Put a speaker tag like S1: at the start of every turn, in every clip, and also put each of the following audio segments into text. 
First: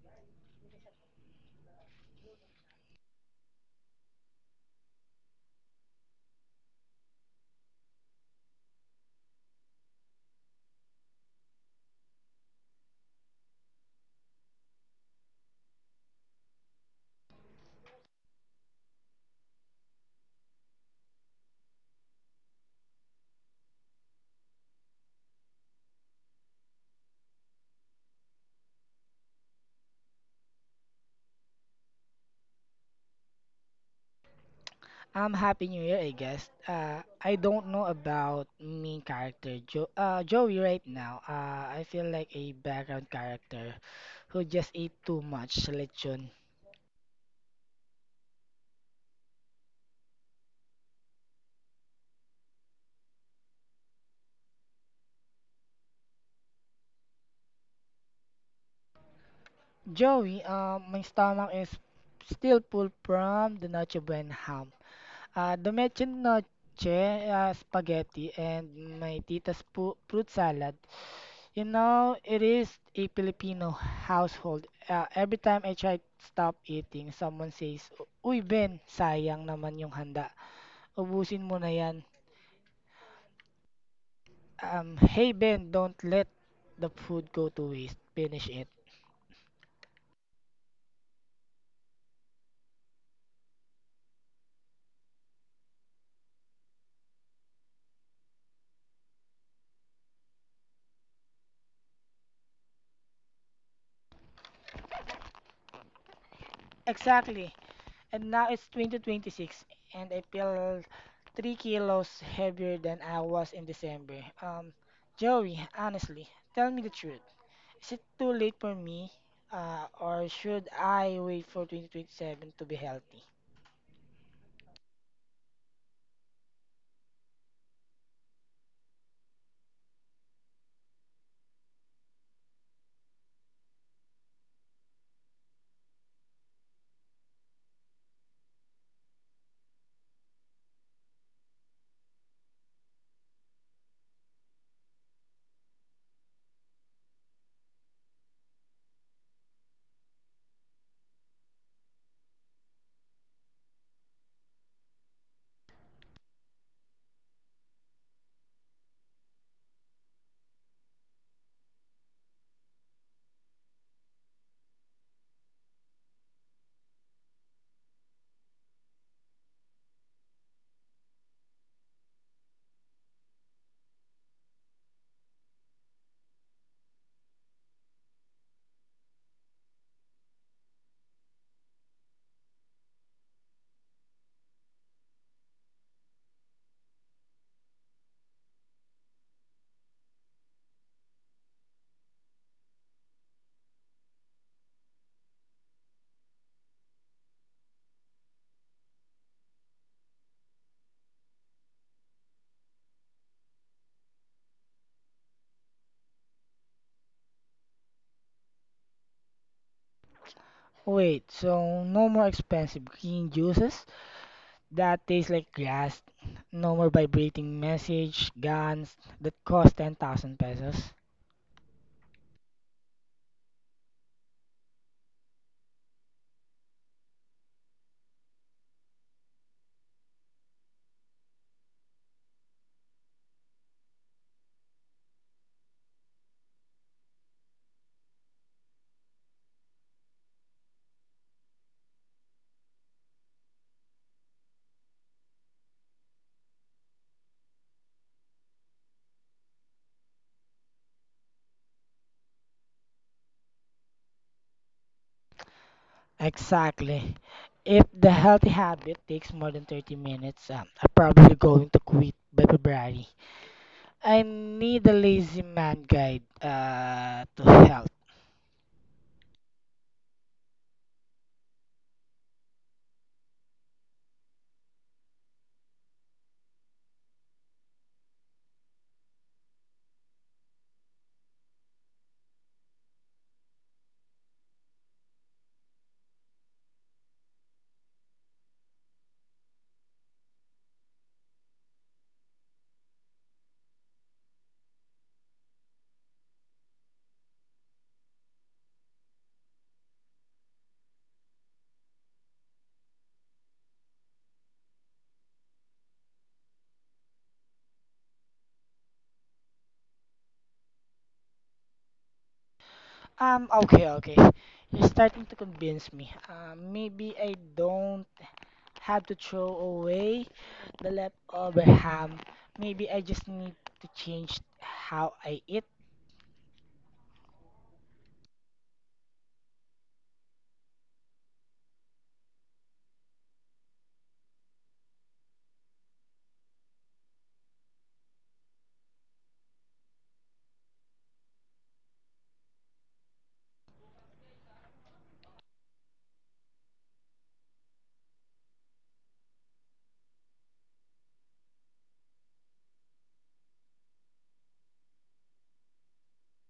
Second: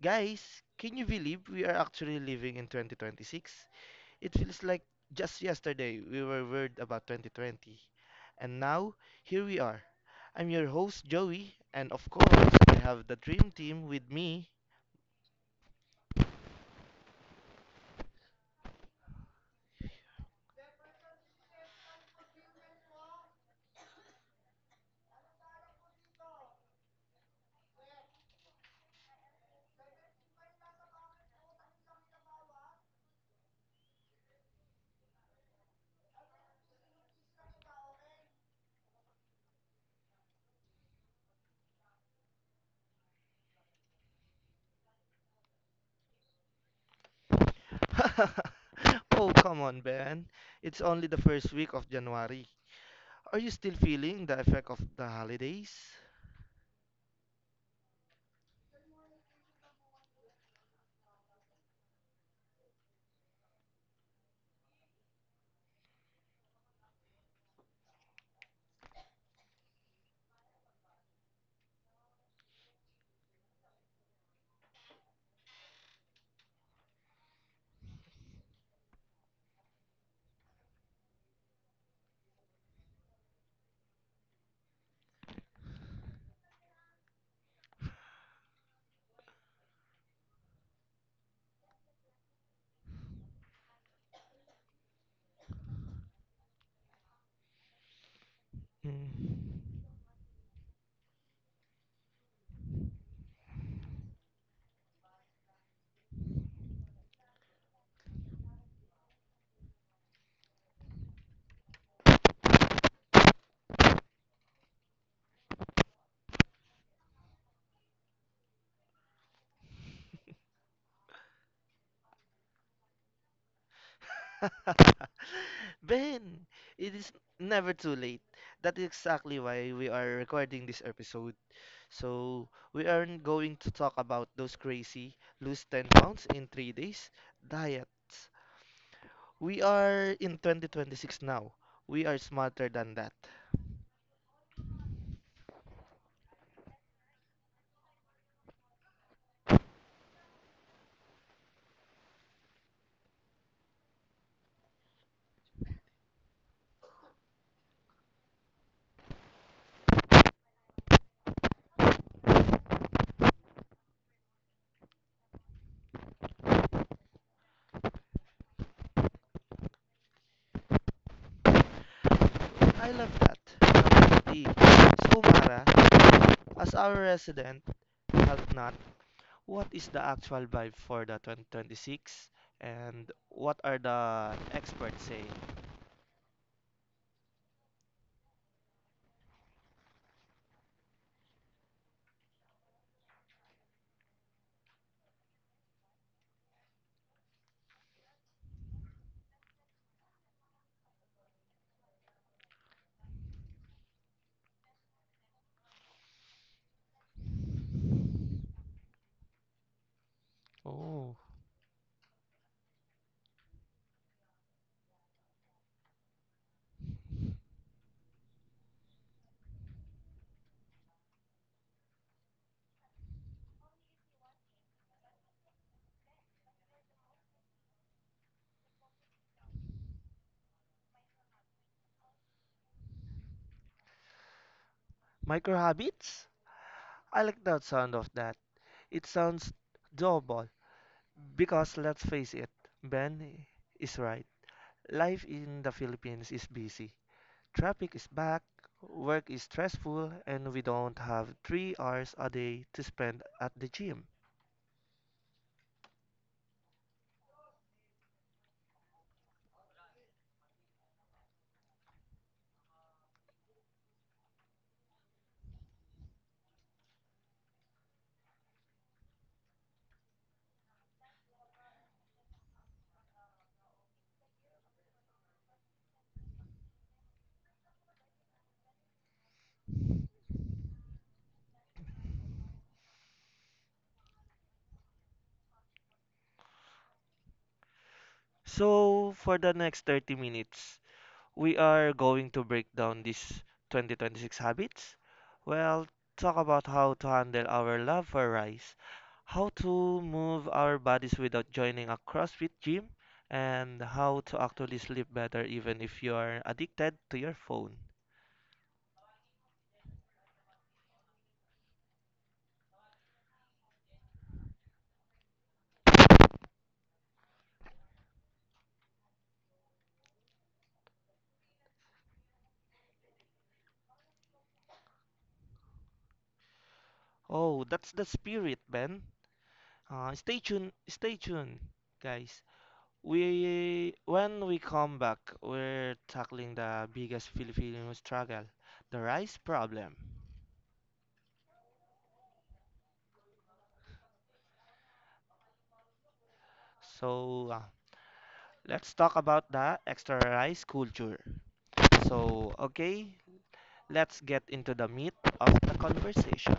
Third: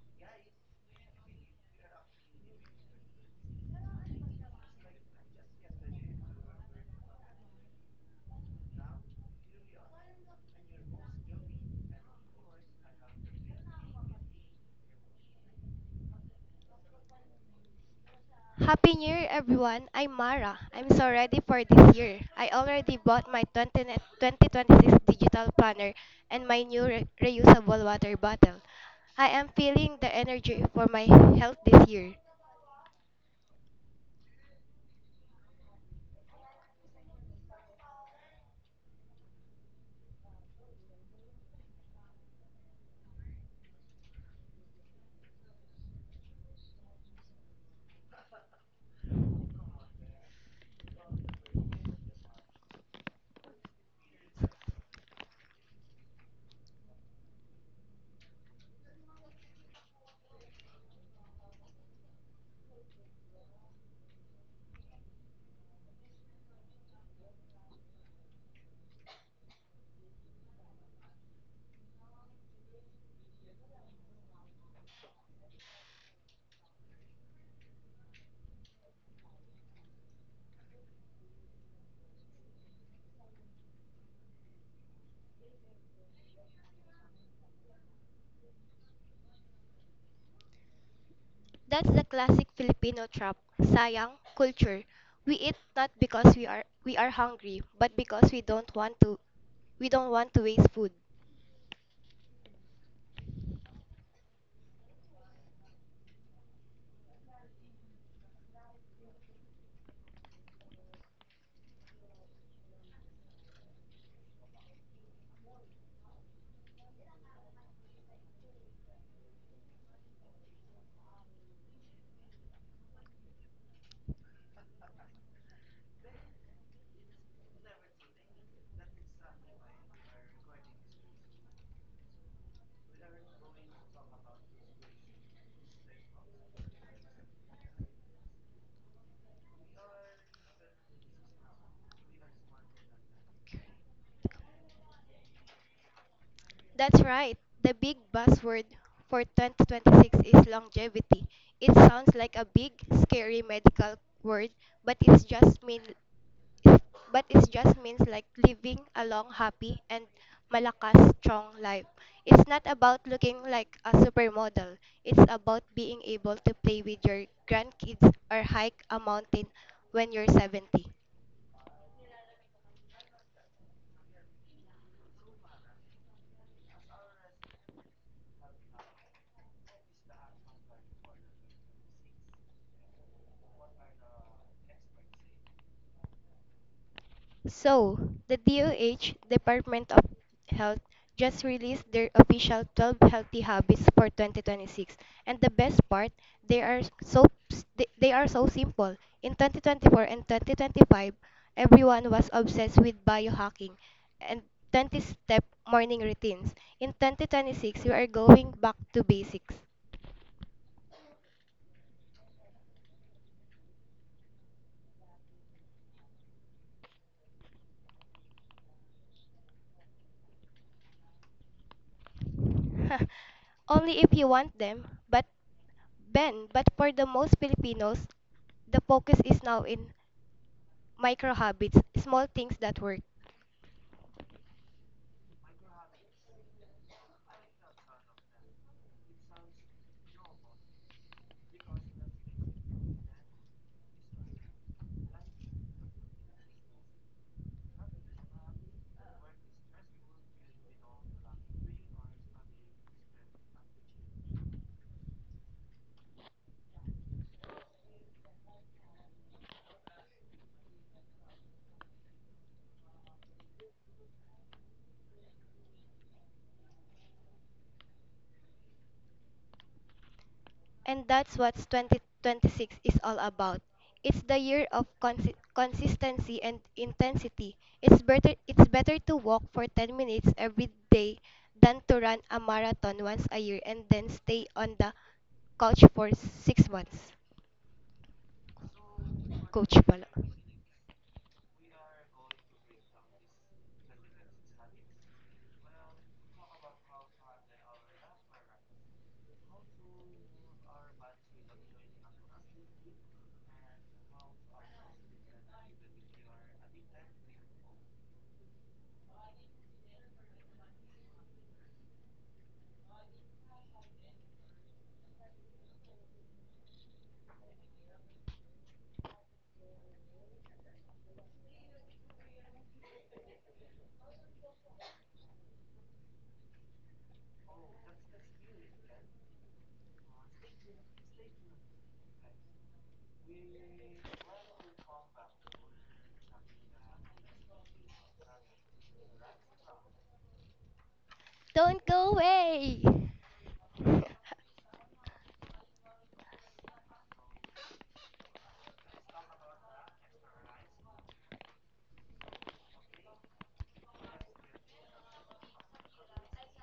S1: Guys, can you believe we are actually living in 2026? It feels like just yesterday we were worried about 2020. And now, here we are. I'm your host Joey, and of course, I have the dream team with me.
S2: Happy New Year, everyone. I'm Mara. I'm so ready for this year. I already bought my 2026 digital planner and my new reusable water bottle. I am feeling the energy for my health this year.
S3: Happy New Year, I guess. I don't know about main character jo Joey right now. I feel like a background character who just ate too much lechon.
S1: Oh, come on, Ben. It's only the first week of January. Are you still feeling the effect of the holidays?
S3: Joey, my stomach is still full from the Nacho Buen ham. Ah, Domeche Noche, ah, spaghetti, and fruit salad. You know, it is a Filipino household. Ah, every time I try to stop eating, someone says, Uy Ben, sayang naman yung handa. Ubusin mo na yan. Hey Ben, don't let the food go to waste. Finish it.
S2: That's the classic Filipino trap. Sayang culture. We eat not because we are hungry, but because we don't want to
S1: Mm.
S2: we don't want to waste food.
S3: Exactly. And now it's 2026, and I feel 3 kilos heavier than I was in December. Joey, honestly, tell me the truth. Is it too late for me, or should I wait for 2027 to be healthy?
S1: Ben, it is never too late. That is exactly why we are recording this episode. So, we aren't going to talk about those crazy lose 10 pounds in 3 days diets. We are in 2026 now. We are smarter than that.
S2: That's right. The big buzzword for 2026 is longevity. It sounds like a big, scary medical word, but it's just mean but it just means like living a long, happy and malakas strong life. It's not about looking like a supermodel. It's about being able to play with your grandkids or hike a mountain when you're 70.
S1: I love that. Love is So, Mara, as our resident health nut, what is the actual vibe for the 2026 and what are the experts saying?
S2: So, the DOH, Department of Health, just released their official 12 healthy habits for 2026. And the best part, they are so they are so simple. In 2024 and 2025, everyone was obsessed with biohacking and 20-step morning routines. In 2026, we are going back to basics.
S1: Oh,
S3: Wait, so no more expensive green juices that taste like grass, no more vibrating message guns that cost 10,000 pesos.
S2: Only if you want them, but Ben, but for the most Filipinos, the focus is now in micro habits, small things that work.
S1: micro habits? I like that sound of that. It sounds doable because let's face it, Ben is right. Life in the Philippines is busy. Traffic is back, work is stressful, and we don't have 3 hours a day to spend at the gym.
S3: Exactly. If the healthy habit takes more than 30 minutes, I'm probably going to quit by February. I need a lazy man guide to health.
S2: And that's what 2026 is all about. It's the year of consistency and intensity. It's better to walk for 10 minutes every day than to run a marathon once a year and then stay on the couch for 6 months.
S1: So, for the
S2: Coach
S1: next
S2: pala.
S1: 30 minutes, we are going to break down these 2026 habits. Well, talk about how to handle our love for rice, how to move our bodies without joining a CrossFit gym, and how to actually sleep better even if you're addicted to your phone.
S3: Okay, okay. You're starting to convince me. Maybe I don't have to throw away the leftover ham. Maybe I just need to change how I eat.
S1: Oh, that's the spirit, Ben. Stay tuned, guys. We when we come back, we're tackling the biggest Filipino struggle, the rice problem.
S2: Don't go away.
S1: So, let's talk about the extra rice culture. So, okay, let's get into the meat of the conversation.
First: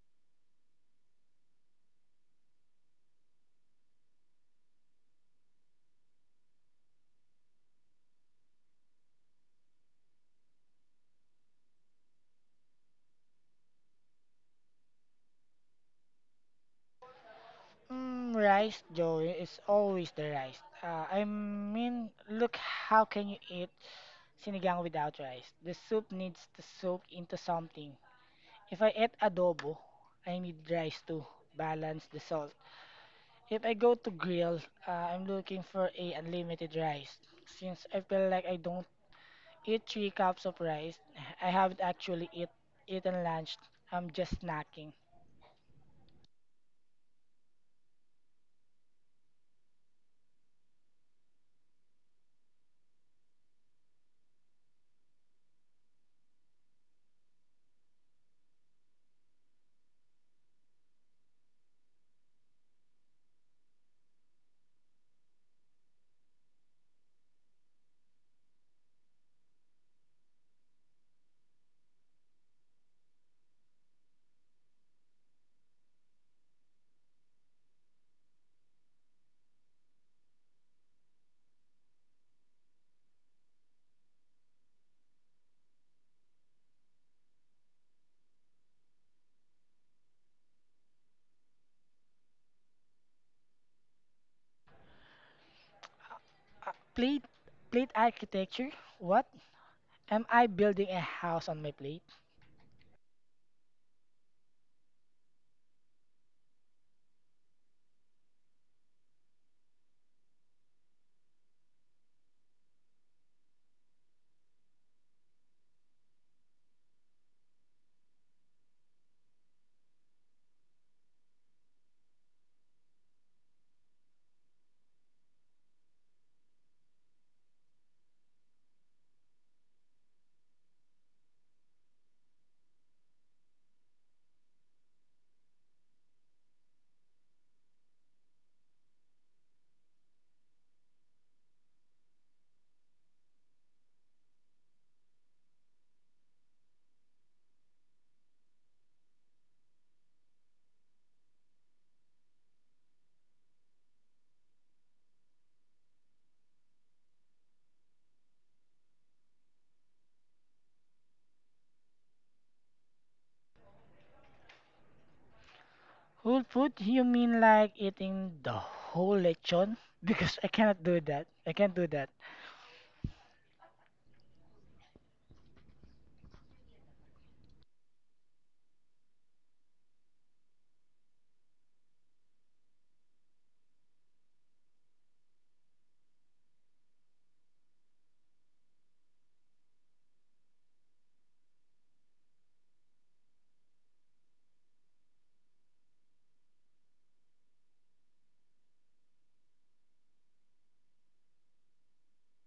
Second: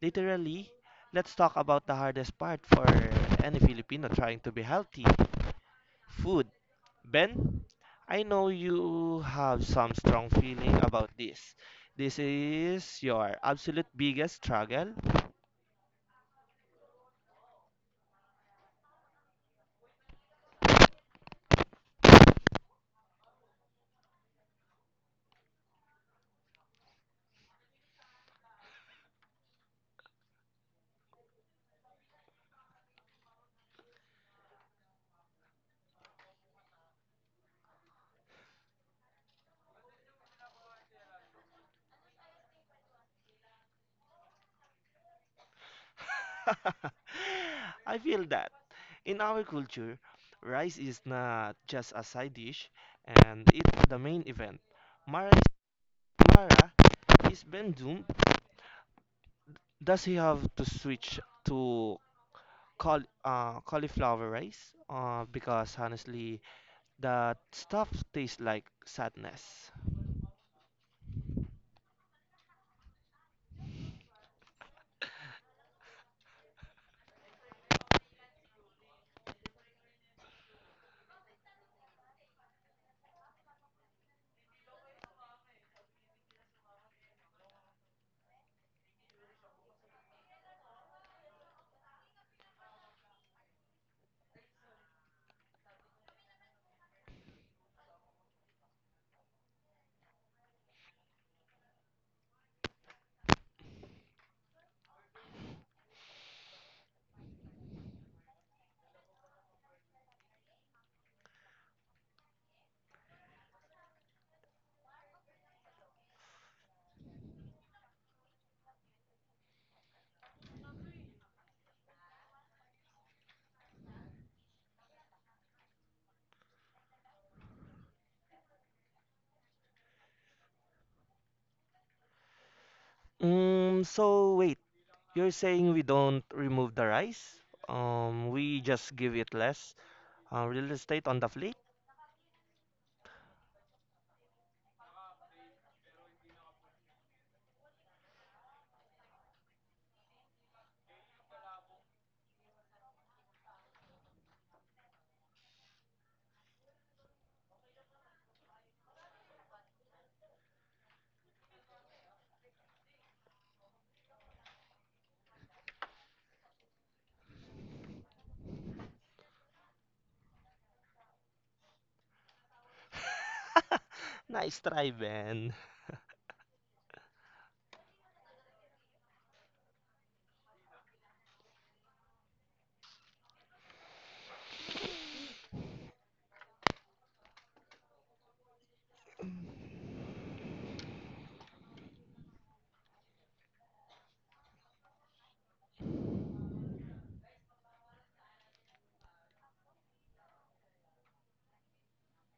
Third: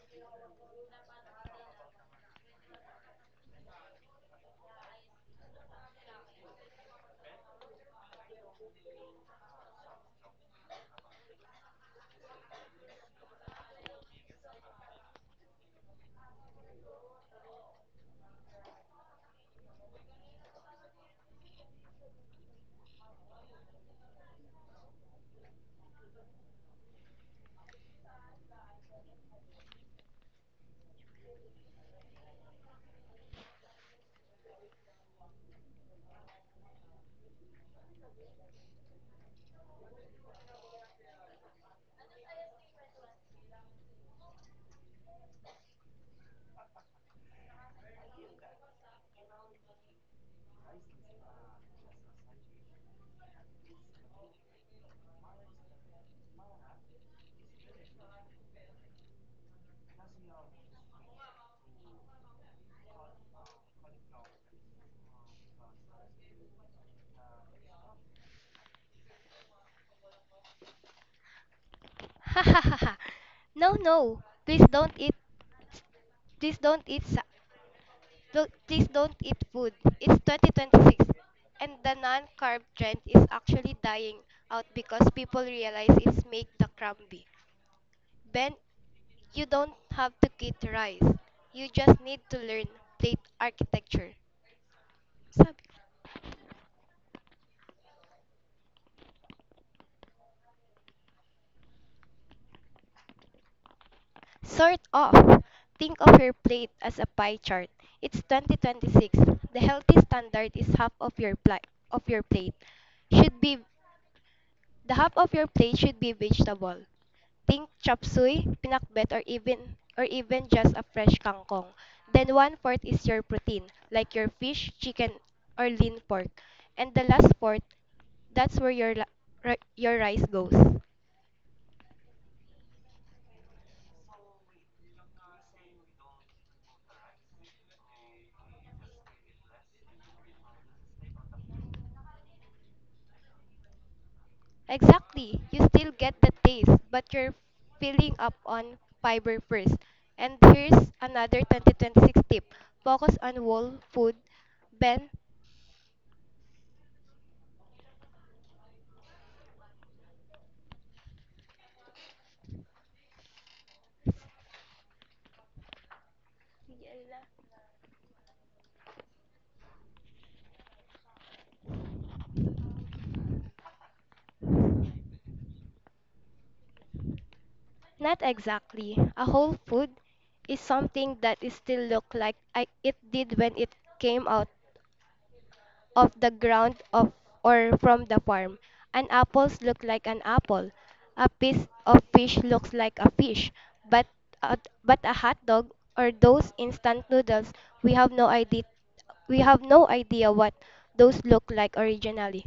S1: Literally, let's talk about the hardest part for any Filipino trying to be healthy food. Ben, I know you have some strong feeling about this. This is your absolute biggest struggle.
S3: Mm, rice, Joey, is always the rice. I mean, look, how can you eat sinigang without rice? The soup needs to soak into something. If I eat adobo, I need rice to balance the salt. If I go to grill, I'm looking for a unlimited rice. Since I feel like I don't eat three cups of rice, I haven't actually eat, eaten lunch. I'm just snacking.
S1: I feel that in our culture, rice is not just a side dish and it's the main event. Mara is, Mara, is Ben doomed? Does he have to switch to cauliflower rice? Because honestly, that stuff tastes like sadness.
S2: No, no. Please don't eat. Please don't eat sa- Don't, please don't eat food. It's 2026 and the non-carb trend is actually dying out because people realize it's make the crumbly. Ben, you don't have to eat rice. You just need to learn plate architecture. Sabi ko.
S3: Uh, plate, plate architecture? What? Am I building a house on my plate?
S2: Sort of. Think of your plate as a pie chart. It's 2026. The healthy standard is half of your plate should be. The half of your plate should be vegetable. Think chop suey, pinakbet or even just a fresh kangkong. Then one fourth is your protein, like your fish, chicken, or lean pork. And the last fourth, that's where your rice goes.
S1: So wait, you're saying we don't remove the rice? We just give it less real estate on the plate?
S2: Exactly. You still get the taste, but you're filling up on fiber first. And here's another 2026 tip. Focus on whole food, bend.
S3: Whole food? You mean like eating the whole lechon? Because I cannot do that. I can't do that.
S1: Nice try, Ben.
S2: Not exactly. A whole food is something that is still look like it did when it came out of the ground of or from the farm. An apples look like an apple. A piece of fish looks like a fish. But a, a hot dog or those instant noodles, we have no idea we have no idea what those look like originally.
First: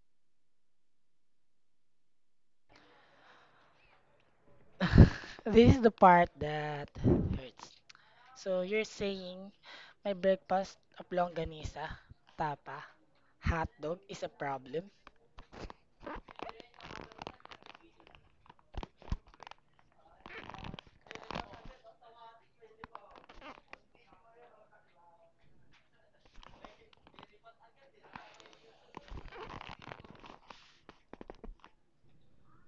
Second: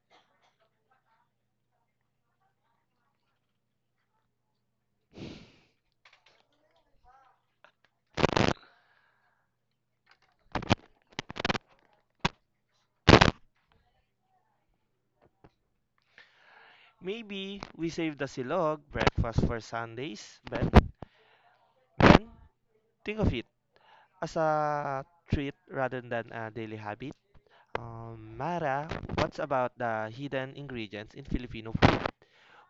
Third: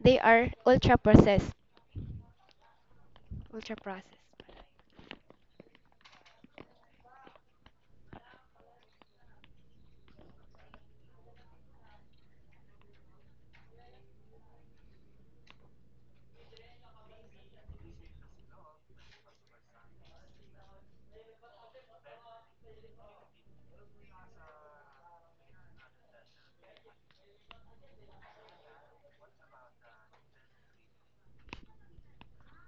S2: They are ultra processed. Ultra processed.
S3: This is the part that hurts. So you're saying my breakfast of longganisa, tapa, hot dog is a problem?
S1: Maybe we save the silog breakfast for Sundays, Ben. Ben, think of it as a treat rather than a daily habit. Mara, what's about the hidden ingredients in Filipino food?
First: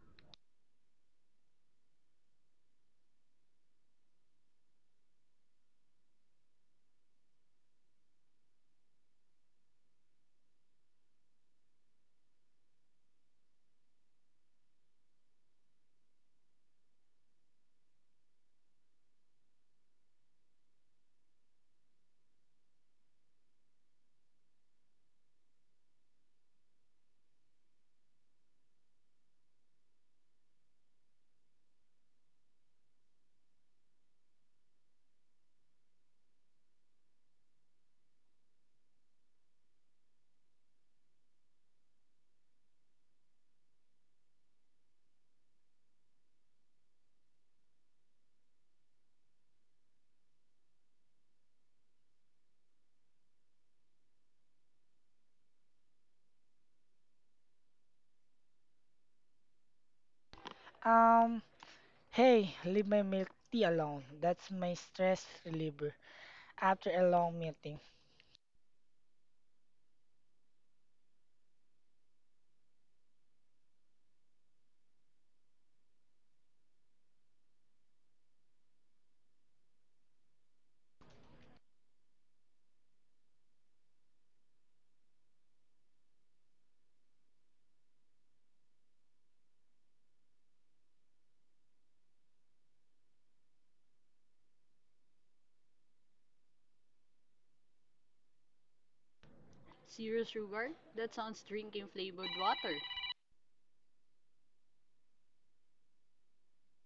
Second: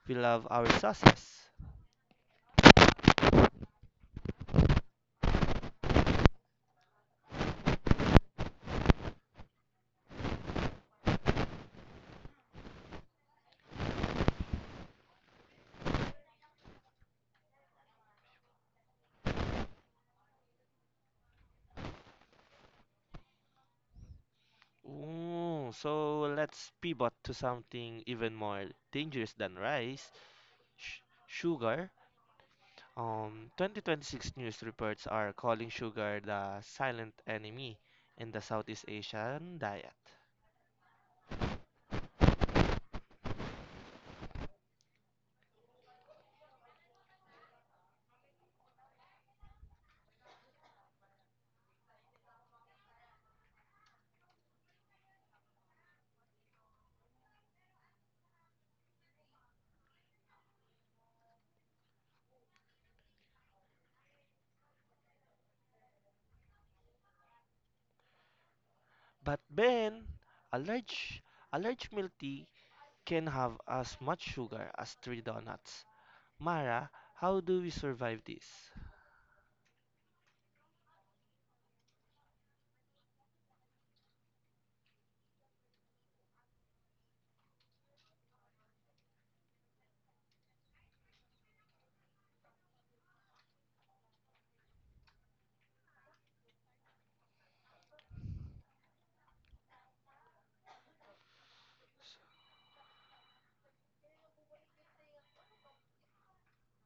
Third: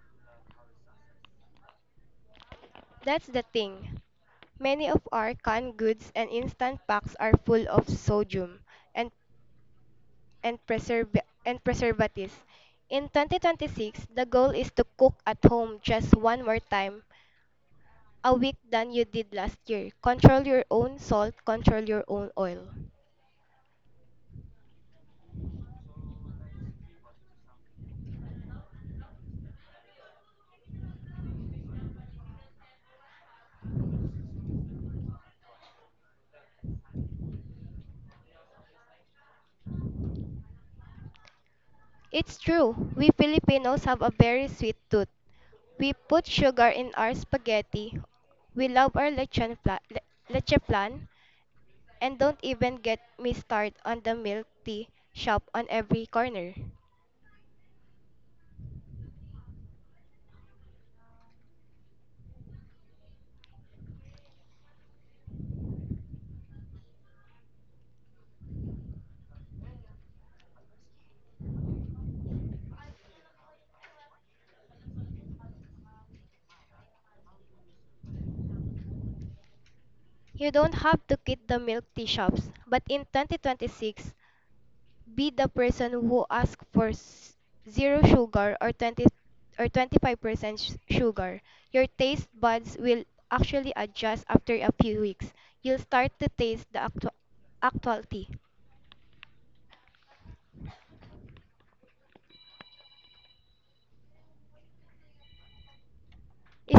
S1: We love our sauces.
S2: That's the thing. Many of our canned goods and instant packs are full of sodium and and preservatives. In 2026, the goal is to cook at home just one more time a week than you did last year. Control your own salt, control your own oil.
S1: Ooh, so let's pivot to something even more dangerous than rice, sh- sugar. 2026 news reports are calling sugar the silent enemy in the Southeast Asian diet.
S2: It's true. We Filipinos have a very sweet tooth. We put sugar in our spaghetti. We love our leche plan. And don't even get me started on the milk tea shop on every corner.
S3: Um, Hey, leave my milk tea alone. That's my stress reliever after a long meeting.
S1: But Ben, a large, a large milk tea can have as much sugar as three donuts. Mara, how do we survive this?
S2: You don't have to quit the milk tea shops, but in 2026, be the person who asks for zero sugar or 20 or 25% sugar. Your taste buds will actually adjust after a few weeks. You'll start to taste the actual tea.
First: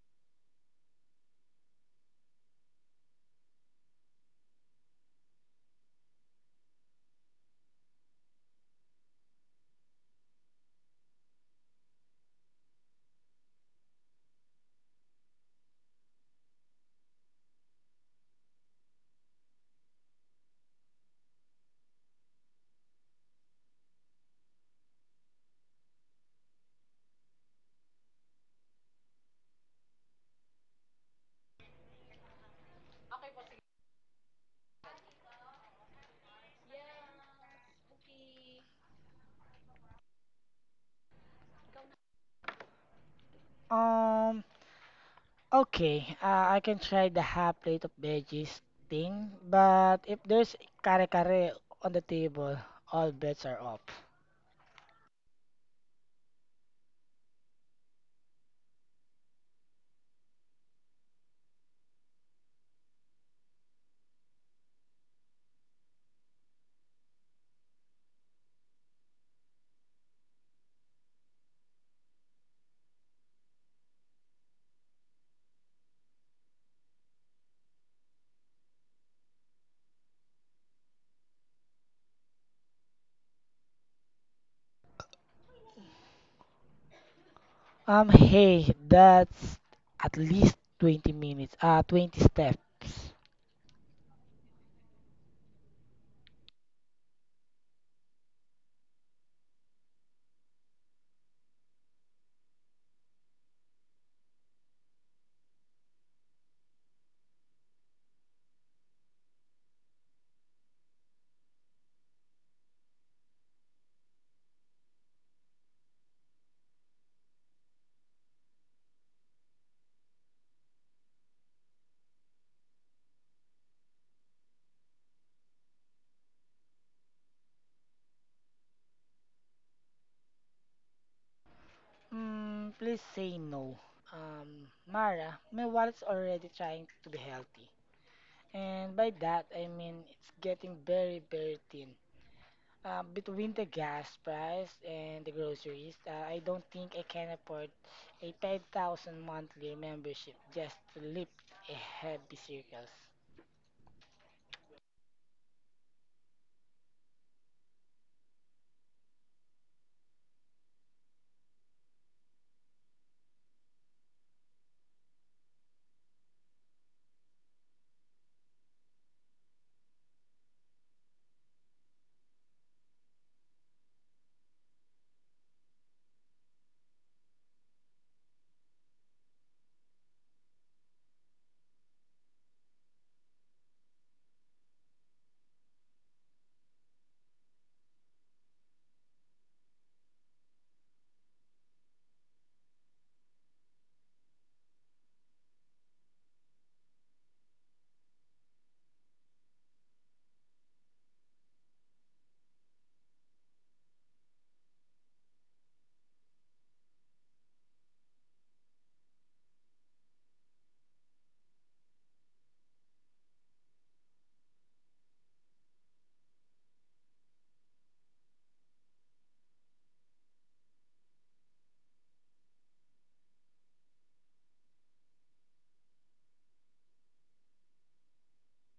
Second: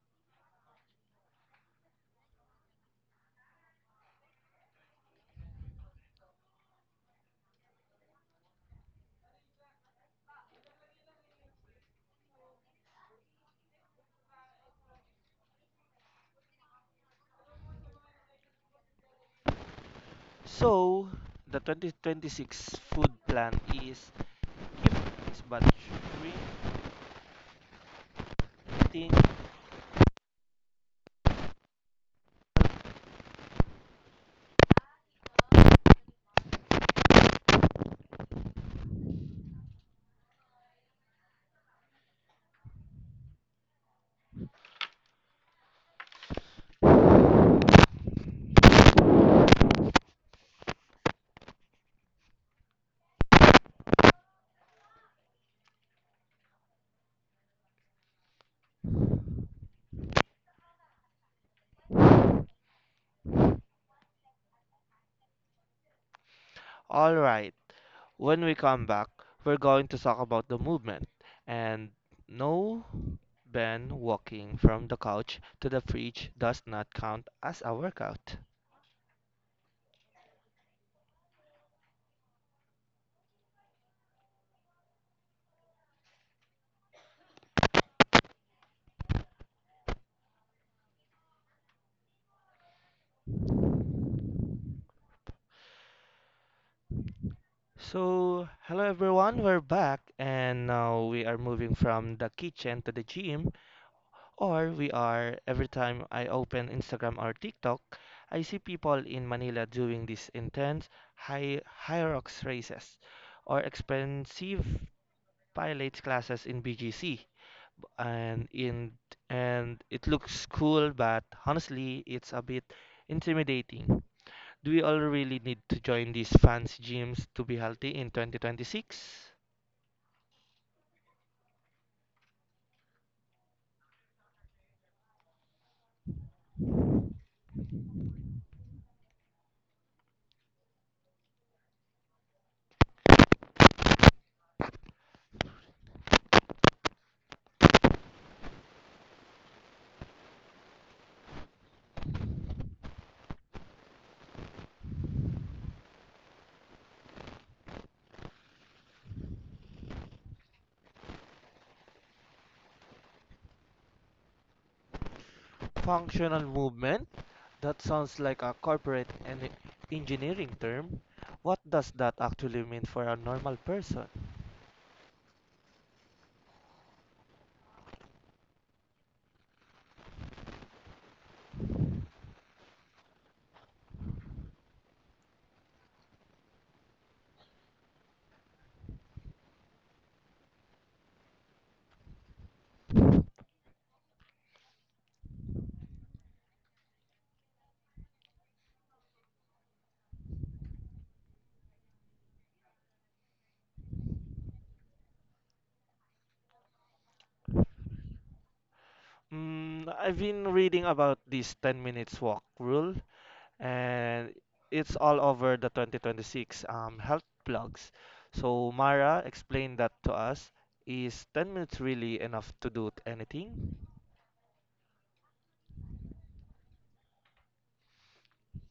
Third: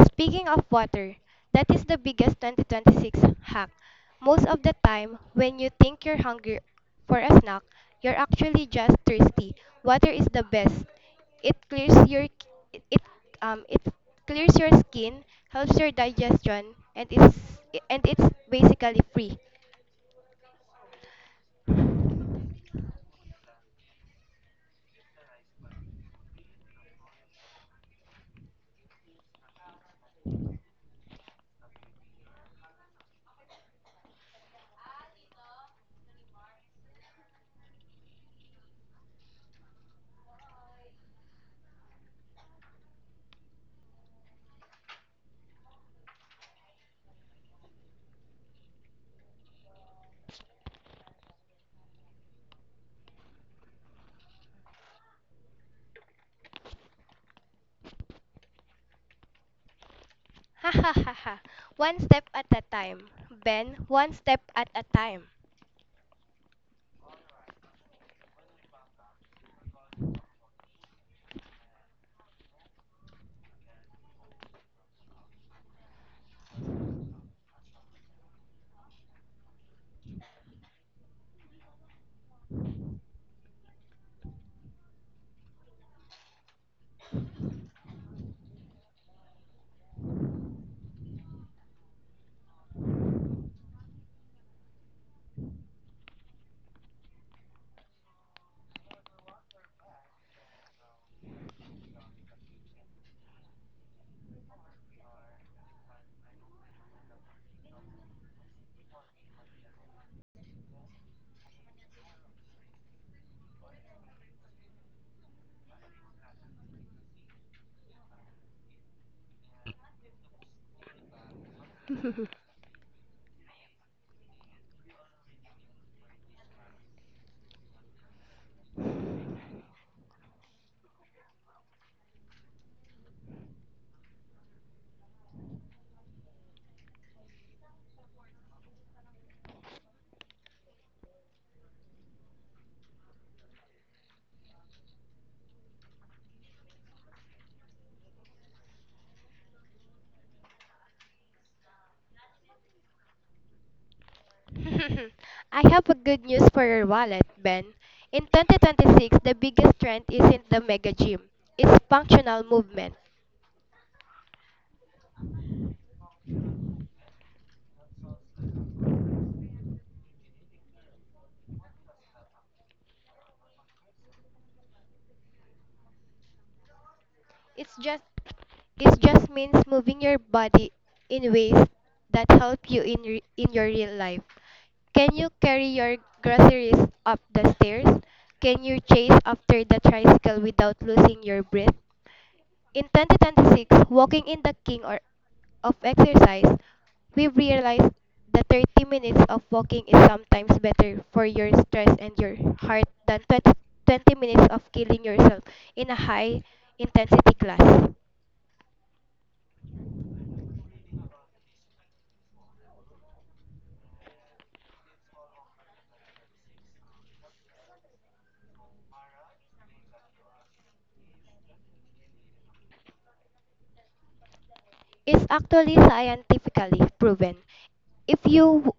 S2: Speaking of water, that is the biggest 2026 hack. Most of the time, when you think you're hungry for a snack, you're actually just thirsty. Water is the best. It clears your it it clears your skin, helps your digestion, and it's basically free.
S1: So, the 2026 food plan is keep balance but shrinking.
S3: Um, Okay, I can try the half plate of veggies thing, but if there's kare-kare on the table, all bets are off.
S2: Ha ha ha ha. One step at a time. Ben, one step at a time.
S1: All right, when we come back, we're going to talk about the movement and no, Ben walking from the couch to the fridge does not count as a workout.
S3: Hey, that's at least 20 minutes, 20 steps.
S1: So, hello everyone, we're back and now we are moving from the kitchen to the gym or we are every time I open Instagram or TikTok, I see people in Manila doing these intense high rocks races or expensive pilates classes in BGC. and in and it looks cool, but honestly, it's a bit intimidating. Do we all really need to join these fancy gyms to be healthy in 2026?
S3: Mm, please say no. Mara, my wallet's already trying to be healthy. And by that, I mean it's getting very, very thin. Between the gas price and the groceries, I don't think I can afford a 5,000 monthly membership just to lift a heavy circles.
S2: I have a good news for your wallet, Ben. In 2026, the biggest trend isn't the mega gym. It's functional movement.
S1: Functional movement? That sounds like a corporate engineering term. What does that actually mean for a normal person?
S2: It's just it just means moving your body in ways that help you in your real life. Can you carry your groceries up the stairs? Can you chase after the tricycle without losing your breath? In 2026, walking in the King or of exercise, we've realized that 30 minutes of walking is sometimes better for your stress and your heart than twenty minutes of killing yourself in a high intensity class.
S1: I've been reading about this 10 minutes walk rule, and it's all over the 2026 health blogs. So Mara explained that to us. Is 10 minutes really enough to do anything?
S2: It's actually scientifically proven. If you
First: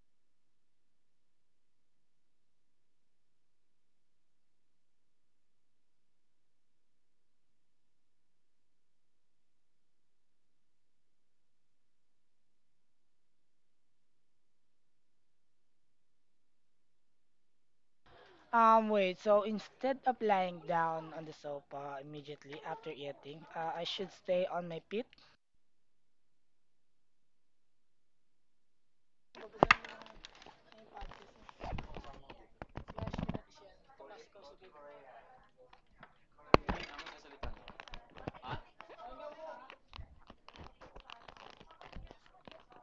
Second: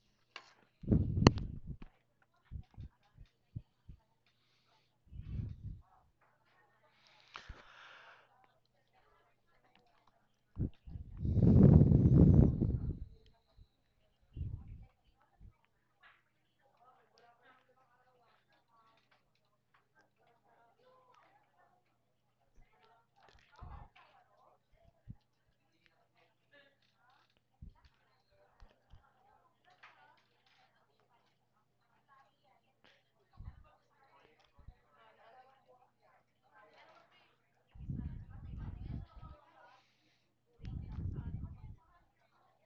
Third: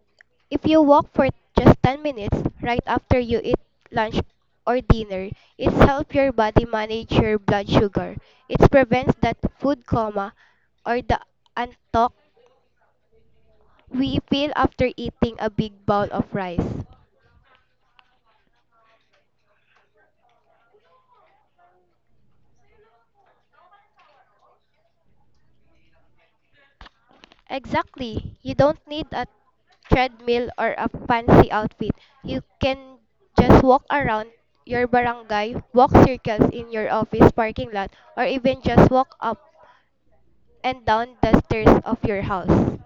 S2: if you walk for just 10 minutes right after you eat lunch or dinner, it's help your body manage your blood sugar. It prevents that food coma or the antok we feel after eating a big bowl of rice.
S3: Wait, so instead of lying down on the sofa immediately after eating, I should stay on my feet?
S2: Exactly. You don't need a treadmill or a fancy outfit. You can just walk around your barangay, walk circles in your office parking lot, or even just walk up and down the stairs of your house.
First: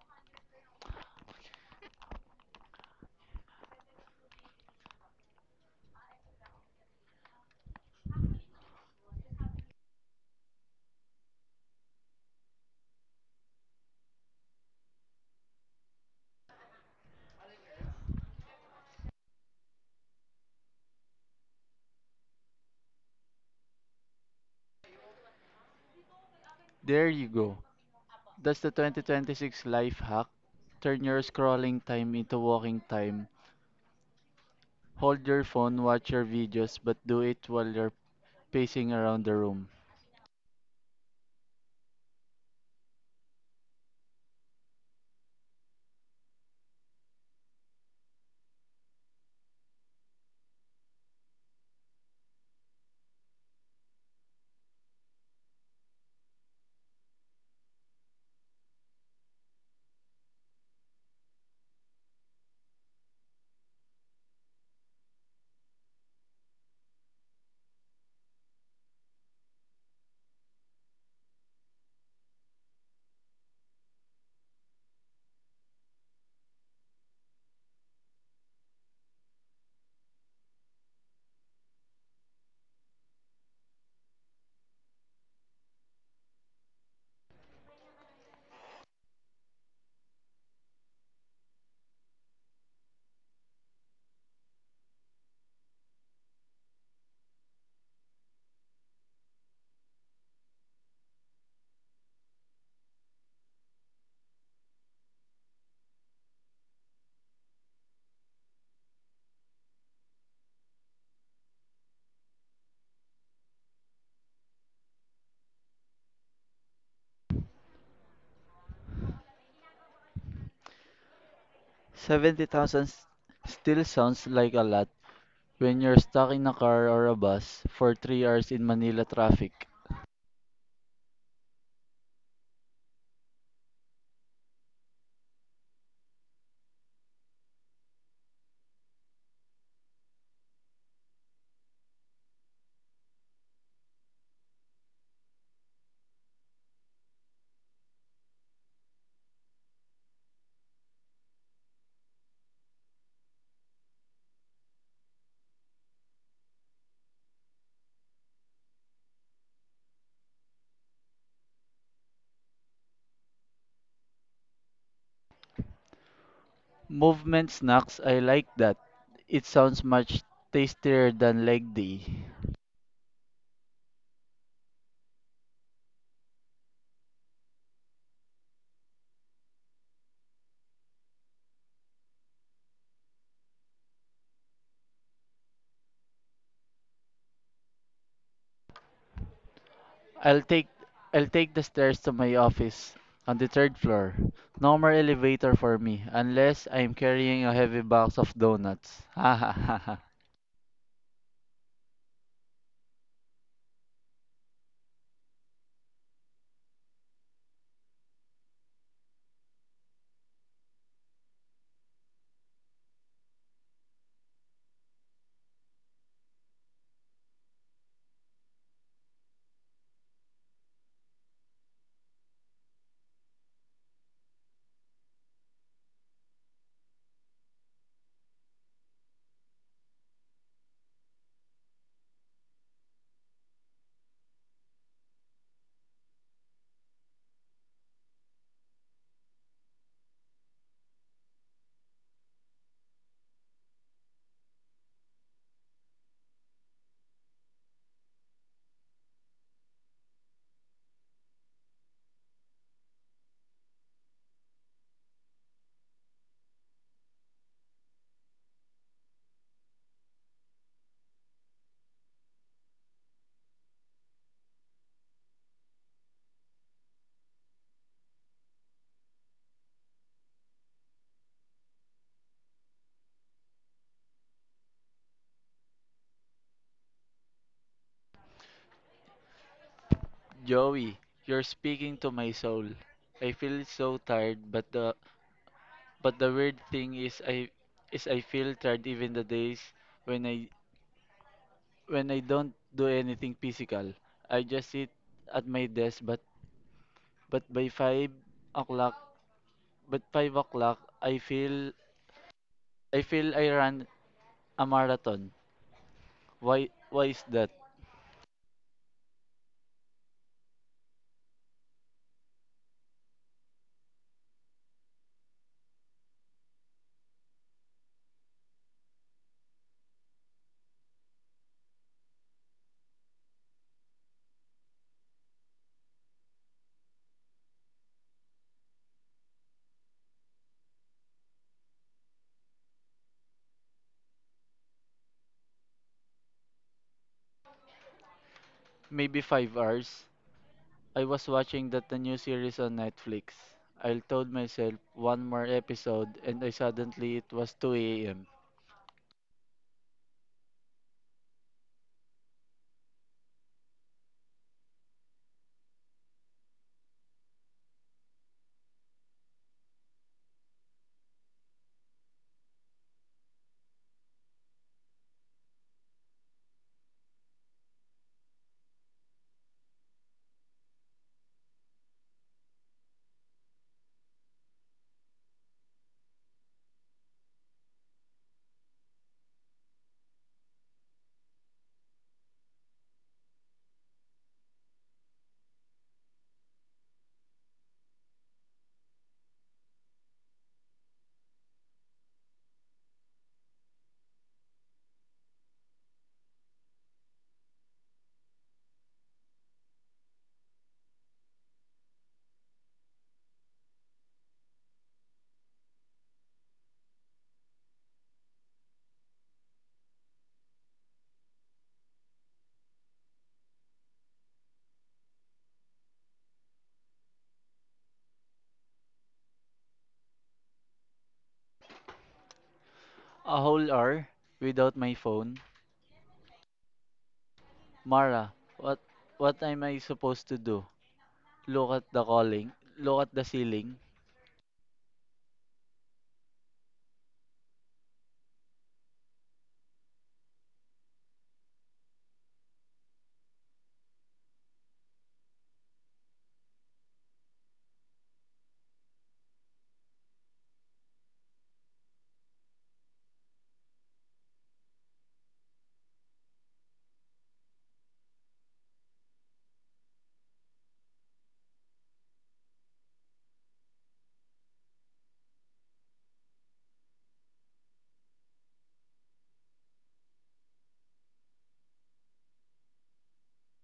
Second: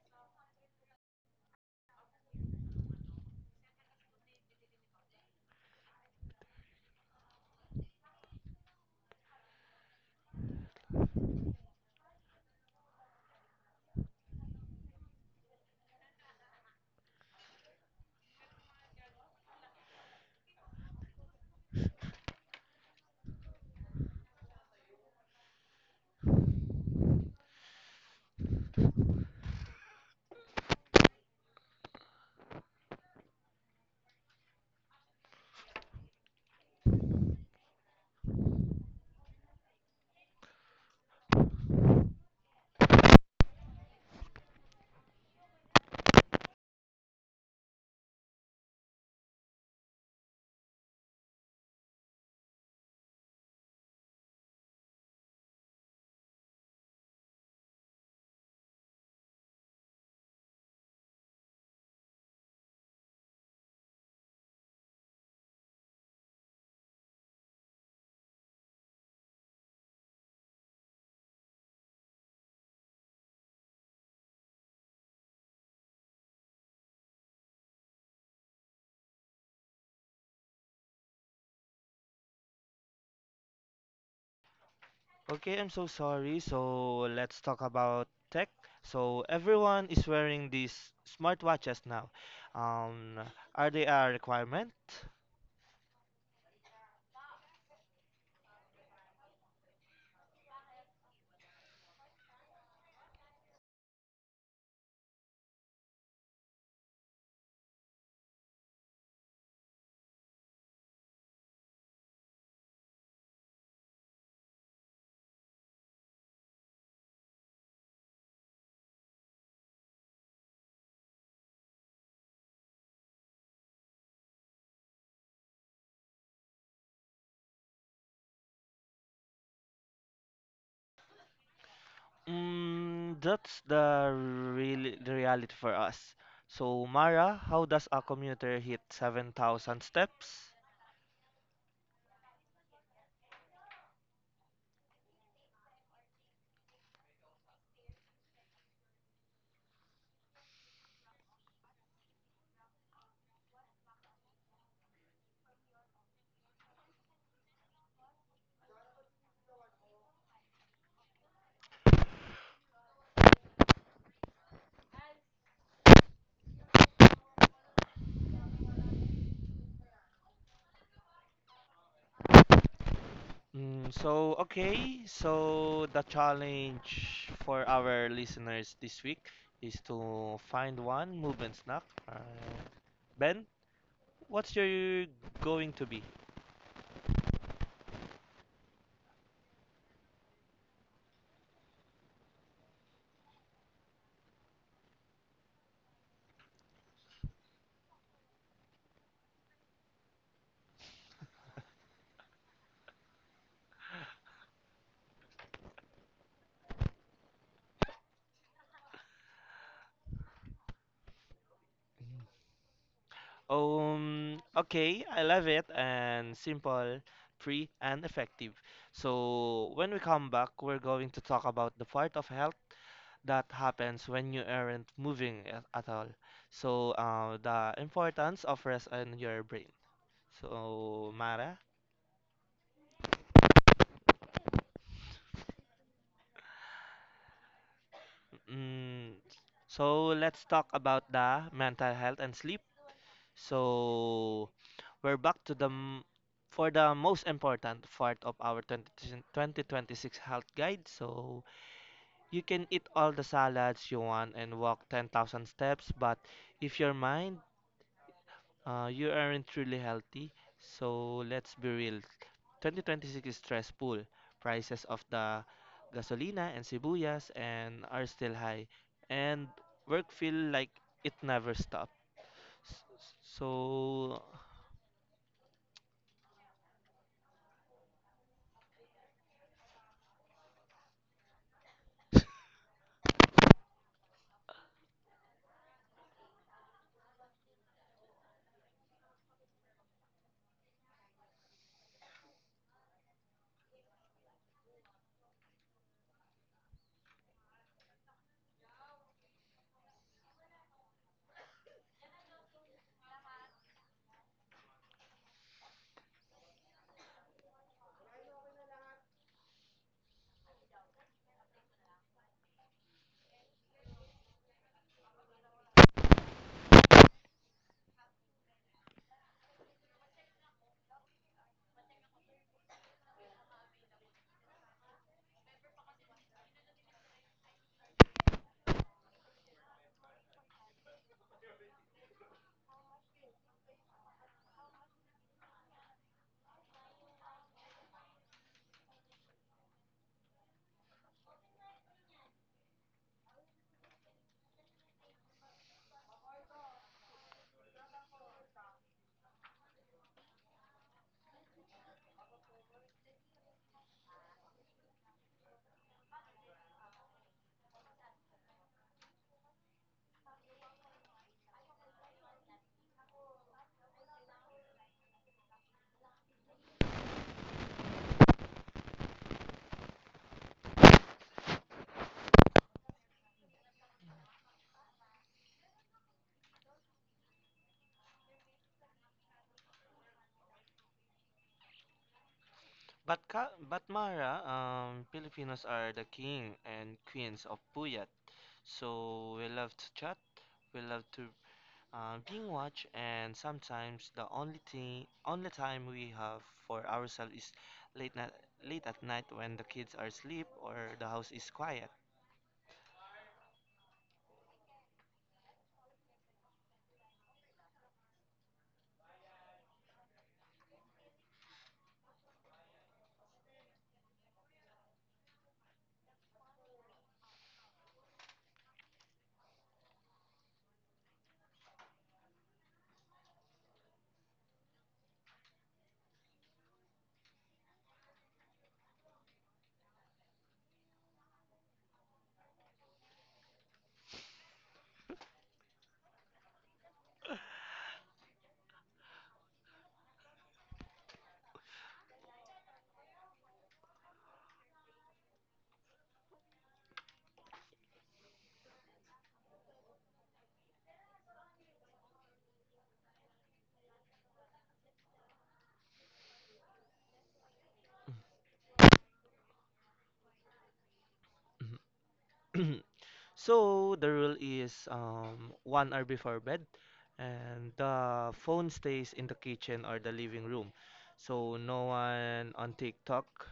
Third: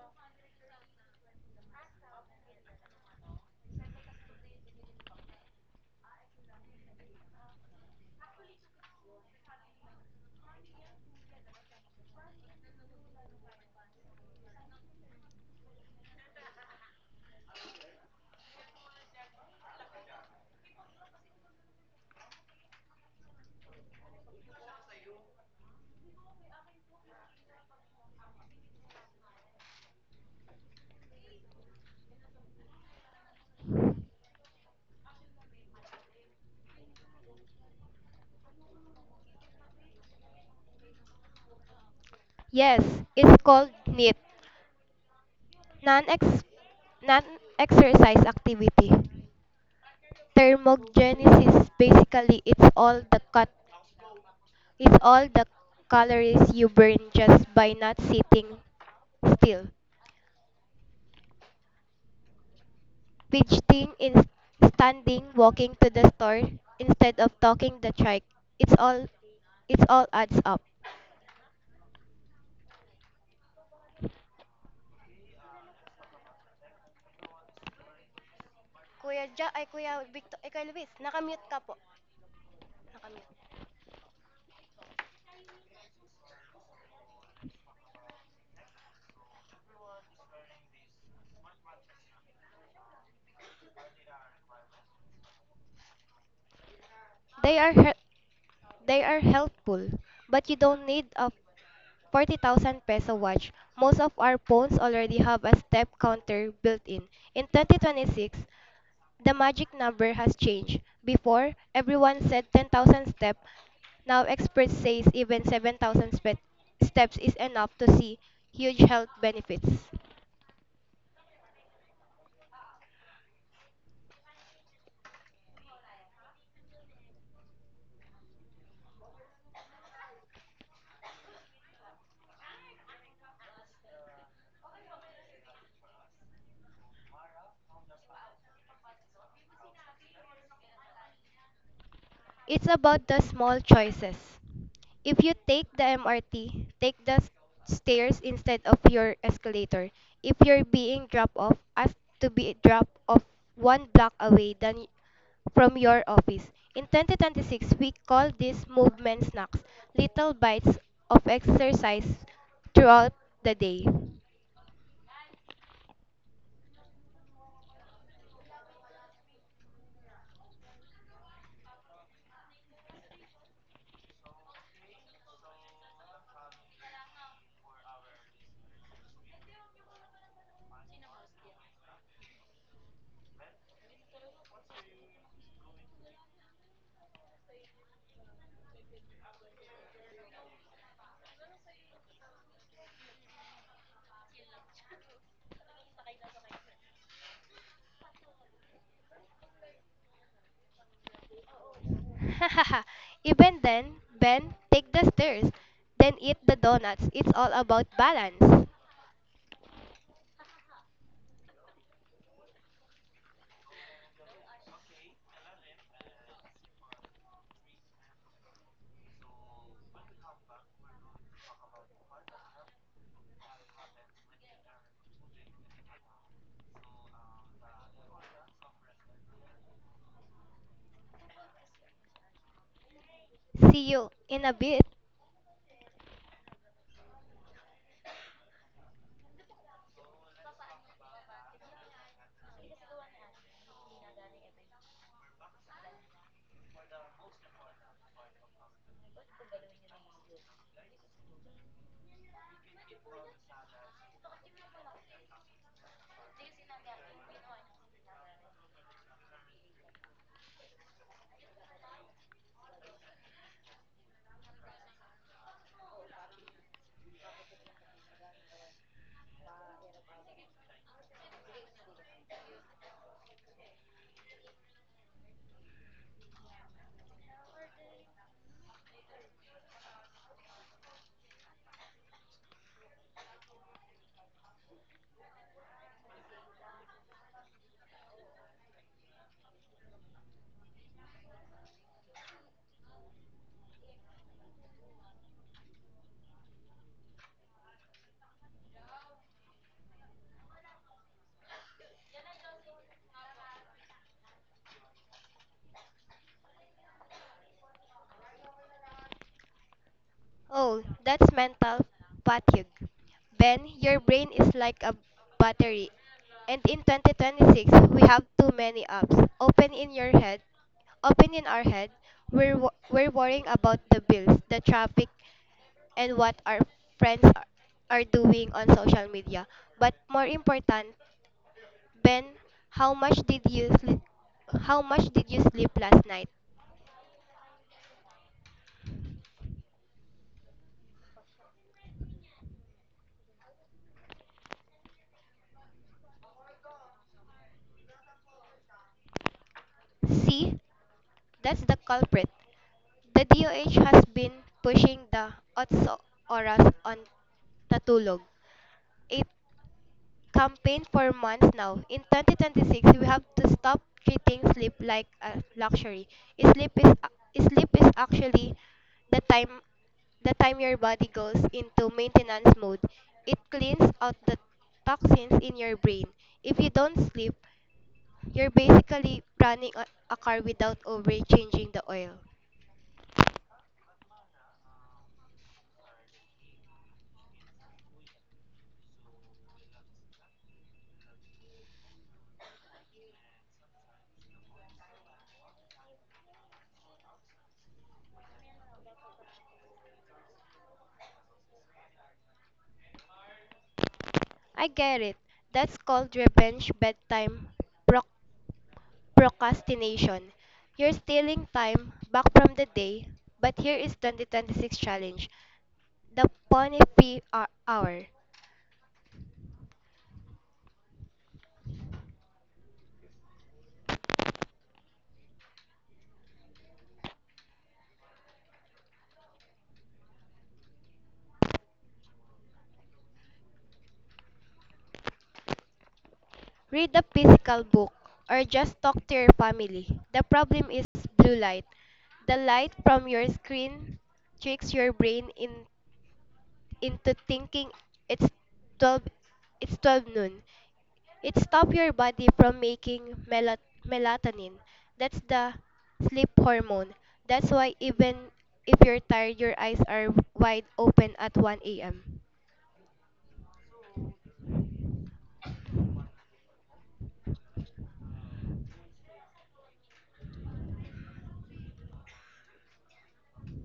S3: There you go. That's the 2026 life hack. Turn your scrolling time into walking time. Hold your phone, watch your videos, but do it while you're pacing around the room.
S2: Yes, it's called NEAT, non-ex- non-exercise activity. Thermogenesis, basically, it's all the calories you burn just by not sitting still, fidgeting, in standing, walking to the store instead of talking the trike. It's all, it's all adds up. Kuya Ja, ay Kuya Victor, ay Kuya Luis, nakamute ka po. Nakamute.
S1: Okay, I'm so sorry. So let's talk about tech. So everyone is wearing these smartwatches now. Um, are they a requirement?
S2: They are he- they are helpful, but you don't need a 40,000 peso watch. Most of our phones already have a step counter built in. In 2026, the magic number has changed. Before, everyone said 10,000 steps. Now experts say even 7,000 steps is enough to see huge health benefits.
S3: 70,000 s- still sounds like a lot when you're stuck in a car or a bus for 3 hours in Manila traffic.
S1: That's the reality for us. So Mara, how does a commuter hit 7,000 steps?
S2: It's about the small choices. If you take the MRT, take the stairs instead of your escalator. If you're being dropped off, ask to be dropped off one block away from your office. In 2026, we call these movement snacks, little bites of exercise throughout the day.
S3: Movement snacks, I like that. It sounds much tastier than leg day.
S1: So, okay, so the challenge for our listeners this week is to find one movement snack. Uh, Ben, what's your going to be?
S3: I'll take I'll take the stairs to my office on the third floor. No more elevator for me unless I'm carrying a heavy box of donuts. Ha ha ha ha.
S2: Even then, Ben, take the stairs, then eat the donuts. It's all about balance.
S1: Okay, I love it and simple, free, and effective. So, when we come back, we're going to talk about the part of health that happens when you aren't moving at all. So, the importance of rest on your brain. So, Mara,
S2: See you in a bit.
S1: Mm, so let's talk about the mental health and sleep. So we're back to the for the most important part of our twenty twenty twenty six health guide. So you can eat all the salads you want and walk 10,000 steps, but if your mind you aren't truly healthy, so let's be real. 2026 is stressful. Prices of the gasolina and sibuyas and are still high, and work feel like it never stops. So,
S3: Joey, you're speaking to my soul. I feel so tired, but the weird thing is I feel tired even the days when I when I don't do anything physical. I just sit at my desk but by o'clock 5 o'clock I feel I ran a marathon. Why is that?
S2: Oh, that's mental fatigue. Ben, your brain is like a battery. And in 2026, we have too many apps. Open in your head, open in our head. We're worrying about the bills, the traffic, and what our friends are doing on social media. But more important, Ben, how much did you sleep, how much did you sleep last night?
S3: Maybe 5 hours. I was watching that the new series on Netflix. I told myself one more episode and I suddenly it was two AM.
S2: See, that's the culprit. The DOH has been pushing the Otso Oras on Tatulog, a campaign for months now. In 2026, we have to stop treating sleep like a luxury. Sleep is sleep is actually the time the time your body goes into maintenance mode. It cleans out the toxins in your brain. If you don't sleep, you're basically running a car without over changing the oil.
S1: but Mara, Filipinos are the king and queens of puyat. So we love to chat, we love to being watched, and sometimes only time we have for ourselves is late night, late at night when the kids are asleep or the house is quiet.
S2: I get it. That's called revenge bedtime proc- procrastination. You're stealing time back from the day, but here is 2026 challenge. The Pony Fee Hour.
S3: A whole hour without my phone Mara, what what am I supposed to do? Look at the calling, look at the ceiling.
S2: Read a physical book or just talk to your family. The problem is blue light. The light from your screen tricks your brain into thinking it's 12 it's 12 noon. It stops your body from making melatonin. That's the sleep hormone. That's why even if you're tired, your eyes are wide open at 1 a.m.
S1: Mhm. So the rule is one hour before bed, and the phone stays in the kitchen or the living room. So no one on TikTok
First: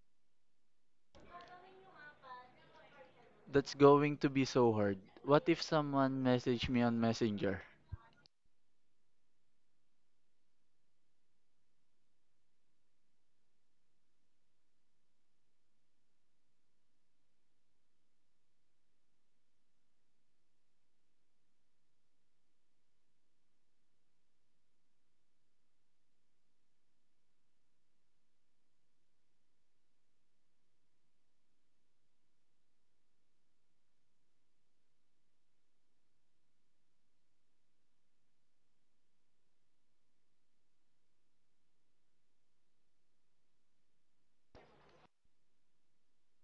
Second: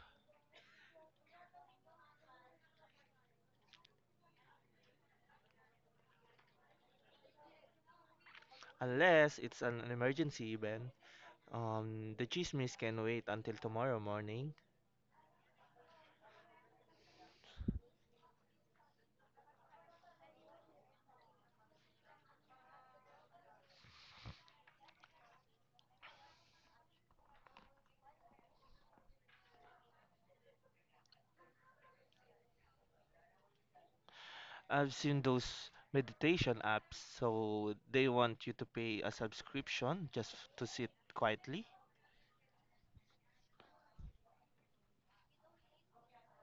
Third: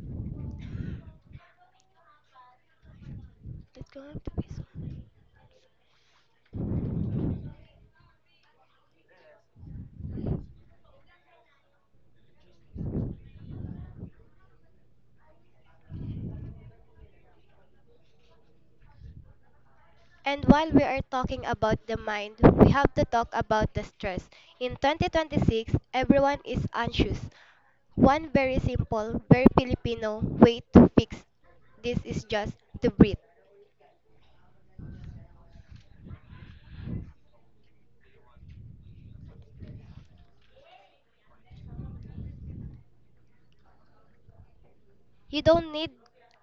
S3: That's
S2: That's
S3: going
S2: going
S3: to
S2: to
S3: be
S2: be so—
S3: so hard. What if someone messaged me on Messenger?
S1: unless it's an emergency event. The chismis can wait until tomorrow morning.
S2: And while we are talking about the mind, we have to talk about the stress. In 2026, everyone is anxious. One very simple, very Filipino way to fix this is just to breathe.
S1: I've seen those meditation apps, so they want you to pay a subscription just to sit quietly.
S2: You don't need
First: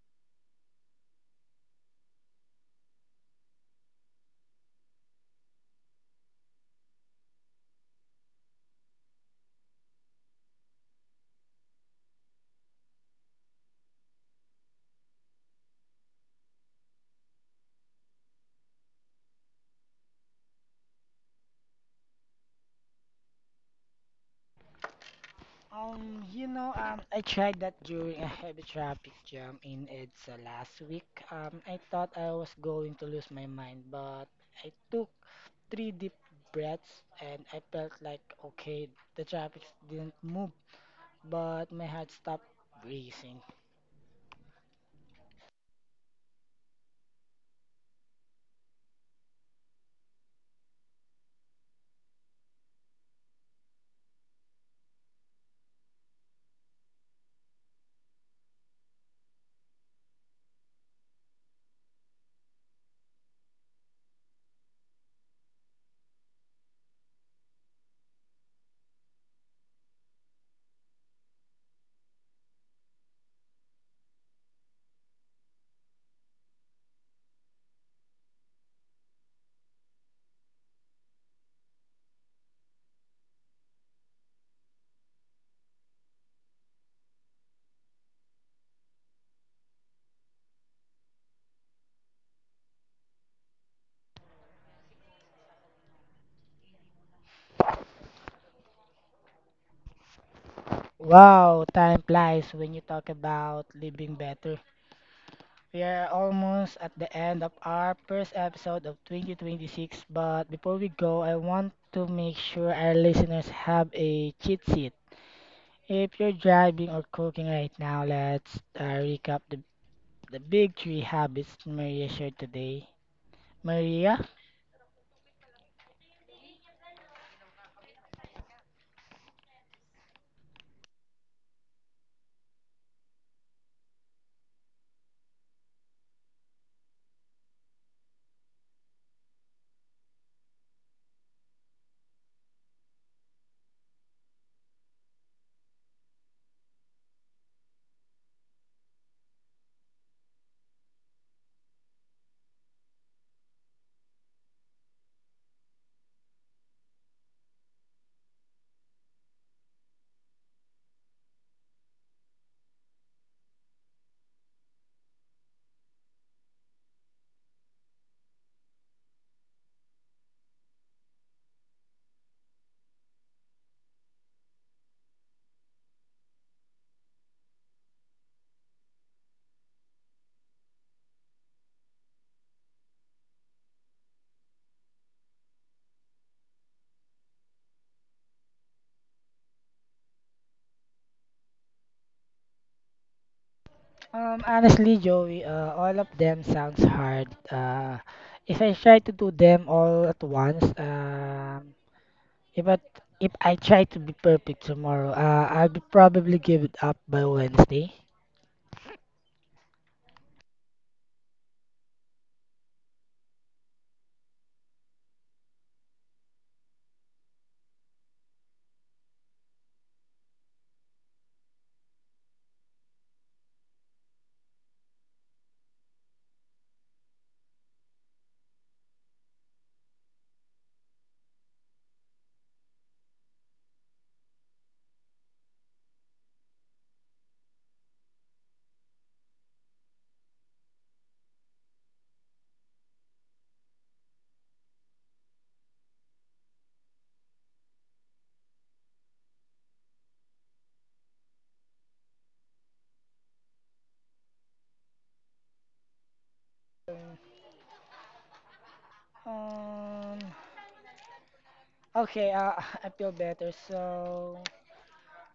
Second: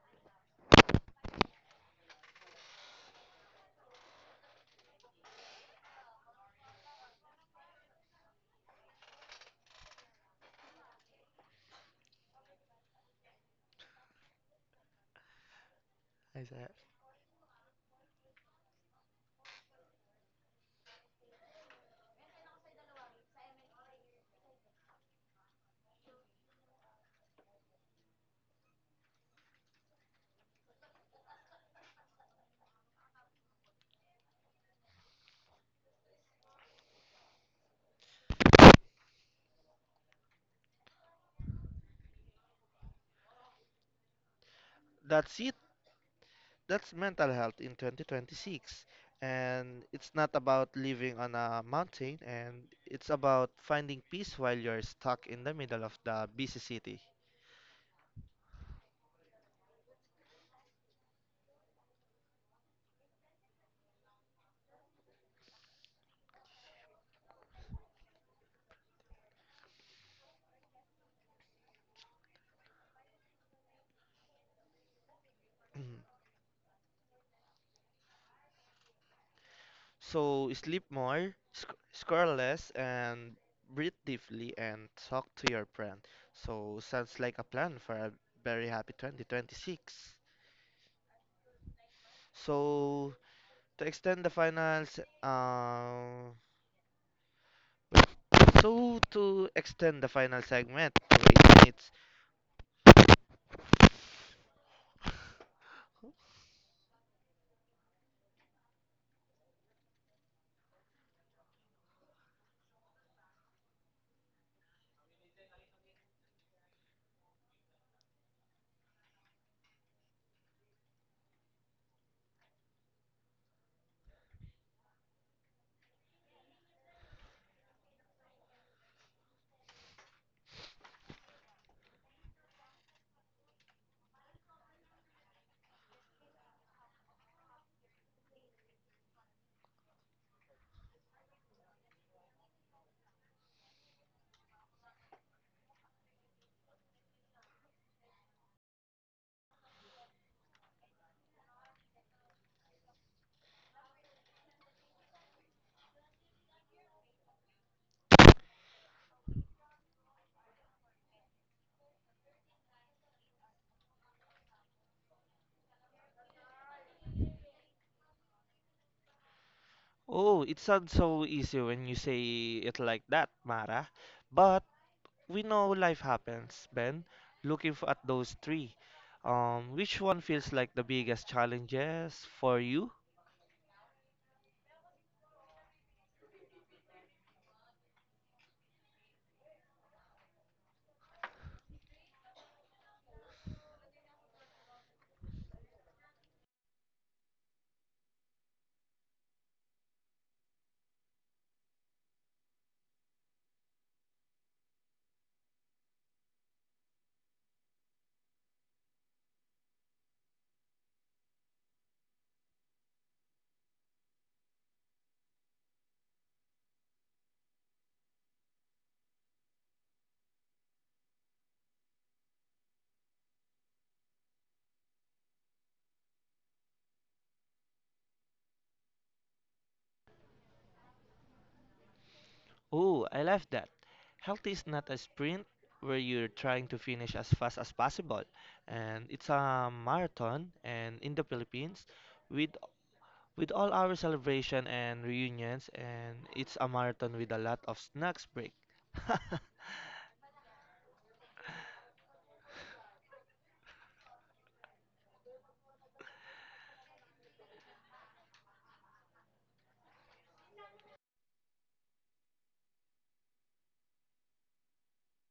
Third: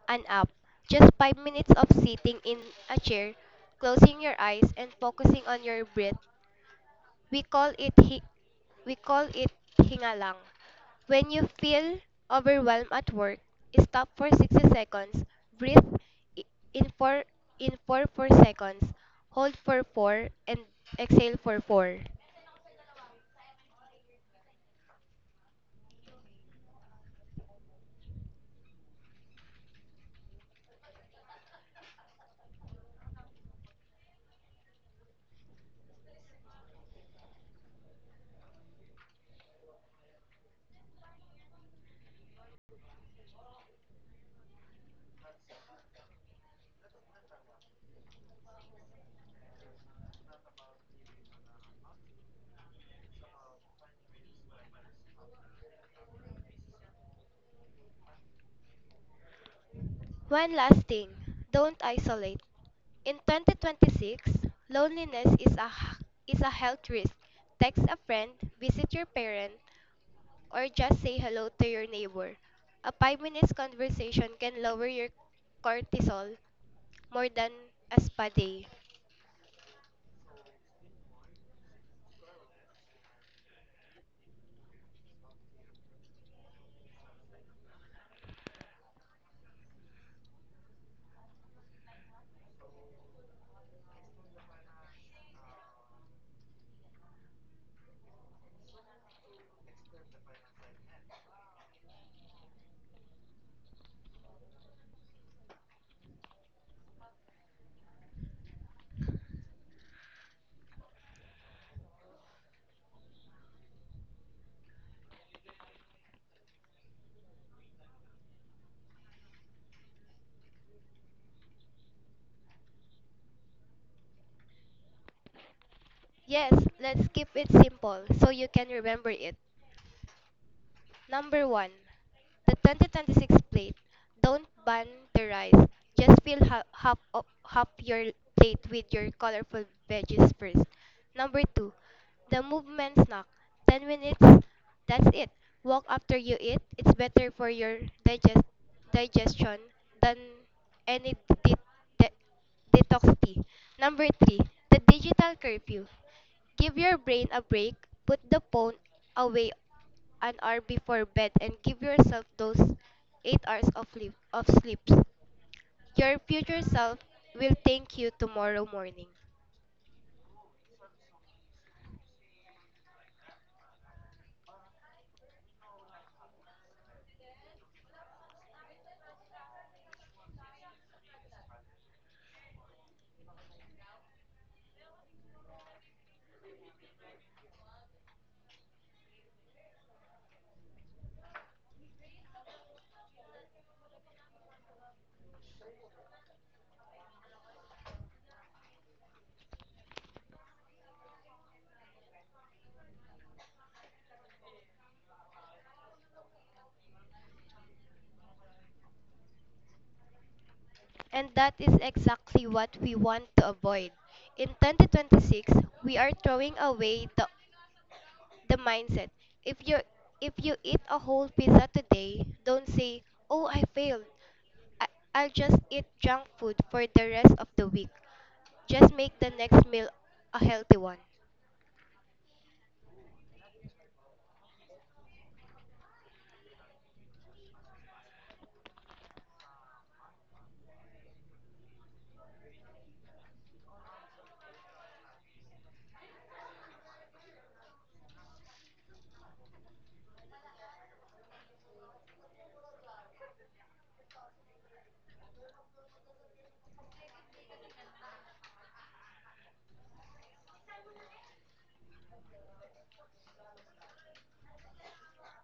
S2: an app, just 5 minutes of sitting in a chair, closing your eyes, and focusing on your breath. We call it hi- we call it hingalang. When you feel overwhelmed at work, stop for 60 seconds, breathe
S1: Is
S2: i-
S1: that?
S2: in for in for 4 seconds, hold for 4 and exhale for 4.
S3: You know, I tried that during a heavy traffic jam in EDSA last week. I thought I was going to lose my mind, but I took three deep breaths and I felt like, okay, the traffic didn't move, but my heart stopped racing.
S1: That's it. That's mental health in 2026. And it's not about living on a mountain, and it's about finding peace while you're stuck in the middle of the busy city.
S2: One last thing. Don't isolate. In 2026, loneliness is a health risk. Text a friend, visit your parent, or just say hello to your neighbor. A 5 minutes conversation can lower your cortisol more than a spa day.
S1: So sleep more, sc score less, and breathe deeply and talk to your friend. So sounds like a plan for a very happy 2026. So to extend the finals, uh, So to extend the final segment to eight
S3: Wow,
S1: minutes.
S3: time flies when you talk about living better. We are almost at the end of our first episode of 2026, but before we go, I want to make sure our listeners have a cheat sheet. If you're driving or cooking right now, let's recap the big three habits Maria shared today. Maria?
S2: Yes, let's keep it simple so you can remember it. Number 1. The 2026 plate. Don't ban the rice. Just fill half your plate with your colorful veggies first. Number 2. The movement snack. 10 minutes. That's it. Walk after you eat. It's better for your digest- digestion than any de- de- detox tea. Number 3. The digital curfew. Give your brain a break, put the phone away an hour before bed and give yourself those 8 hours of sleeps. Your future self will thank you tomorrow morning.
S1: Oh, it sounds so easy when you say it like that, Mara. But we know life happens, Ben. Looking at those three, which one feels like the biggest challenges for you?
S3: Honestly, Joey, all of them sounds hard. If I try to do them all at once, If I, if I try to be perfect tomorrow, I'll be probably give it up by Wednesday.
S2: And that is exactly what we want to avoid. In 2026, we are throwing away the mindset. If you if you eat a whole pizza today, don't say, "Oh, I failed. I, I'll just eat junk food for the rest of the week." Just make the next meal a healthy one.
S1: Oh, I love that. Health is not a sprint where you're trying to finish as fast as possible, and it's a marathon. And in the Philippines, with with all our celebration and reunions, and it's a marathon with a lot of snacks break.
S3: Um, okay, I feel better. So,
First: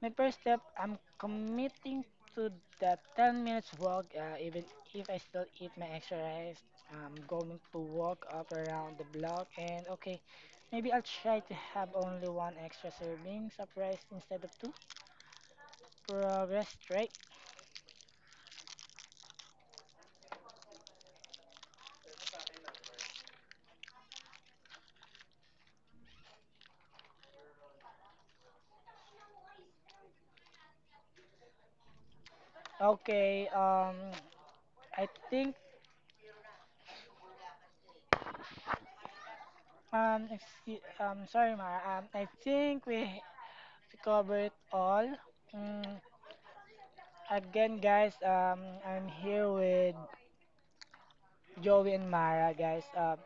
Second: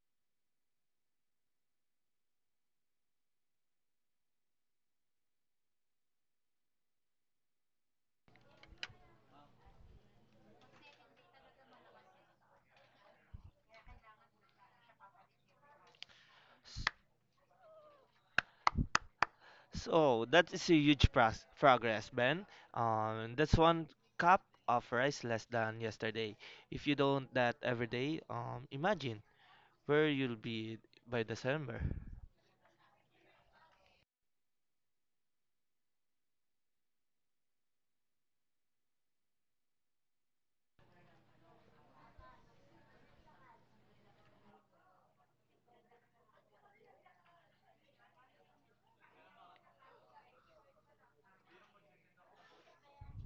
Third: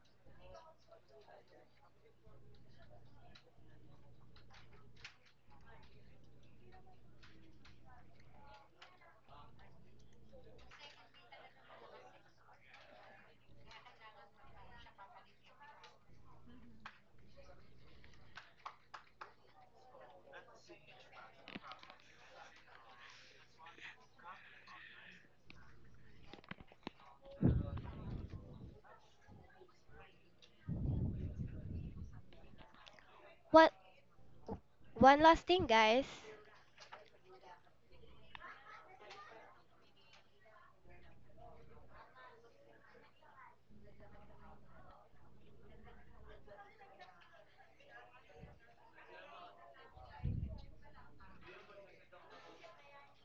S3: my first step, I'm committing to the 10-minute minutes walk. Even if I still eat my extra rice, I'm going to walk up around the block. And okay, maybe I'll try to have only one extra serving of rice instead of two. Progress, right?
S1: So that is a huge progress, Ben. That's one cup of rice less than yesterday. If you don't that every day, imagine where you'll be by December.
S3: Okay,
S2: What?
S3: I
S2: One last
S3: think
S2: thing, guys.
S3: Sorry, Ma. I think we covered all. Mm, again, guys, I'm here with Joey and Mara, guys.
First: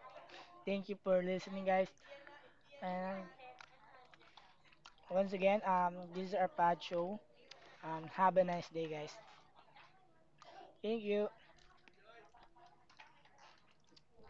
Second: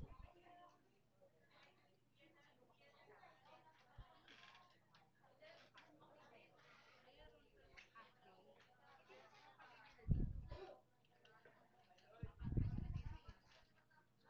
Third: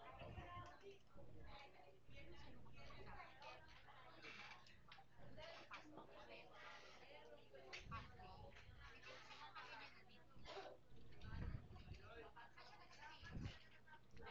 S3: Thank you for listening, guys. And once again, this is our pod show. Have a nice day, guys. Thank you.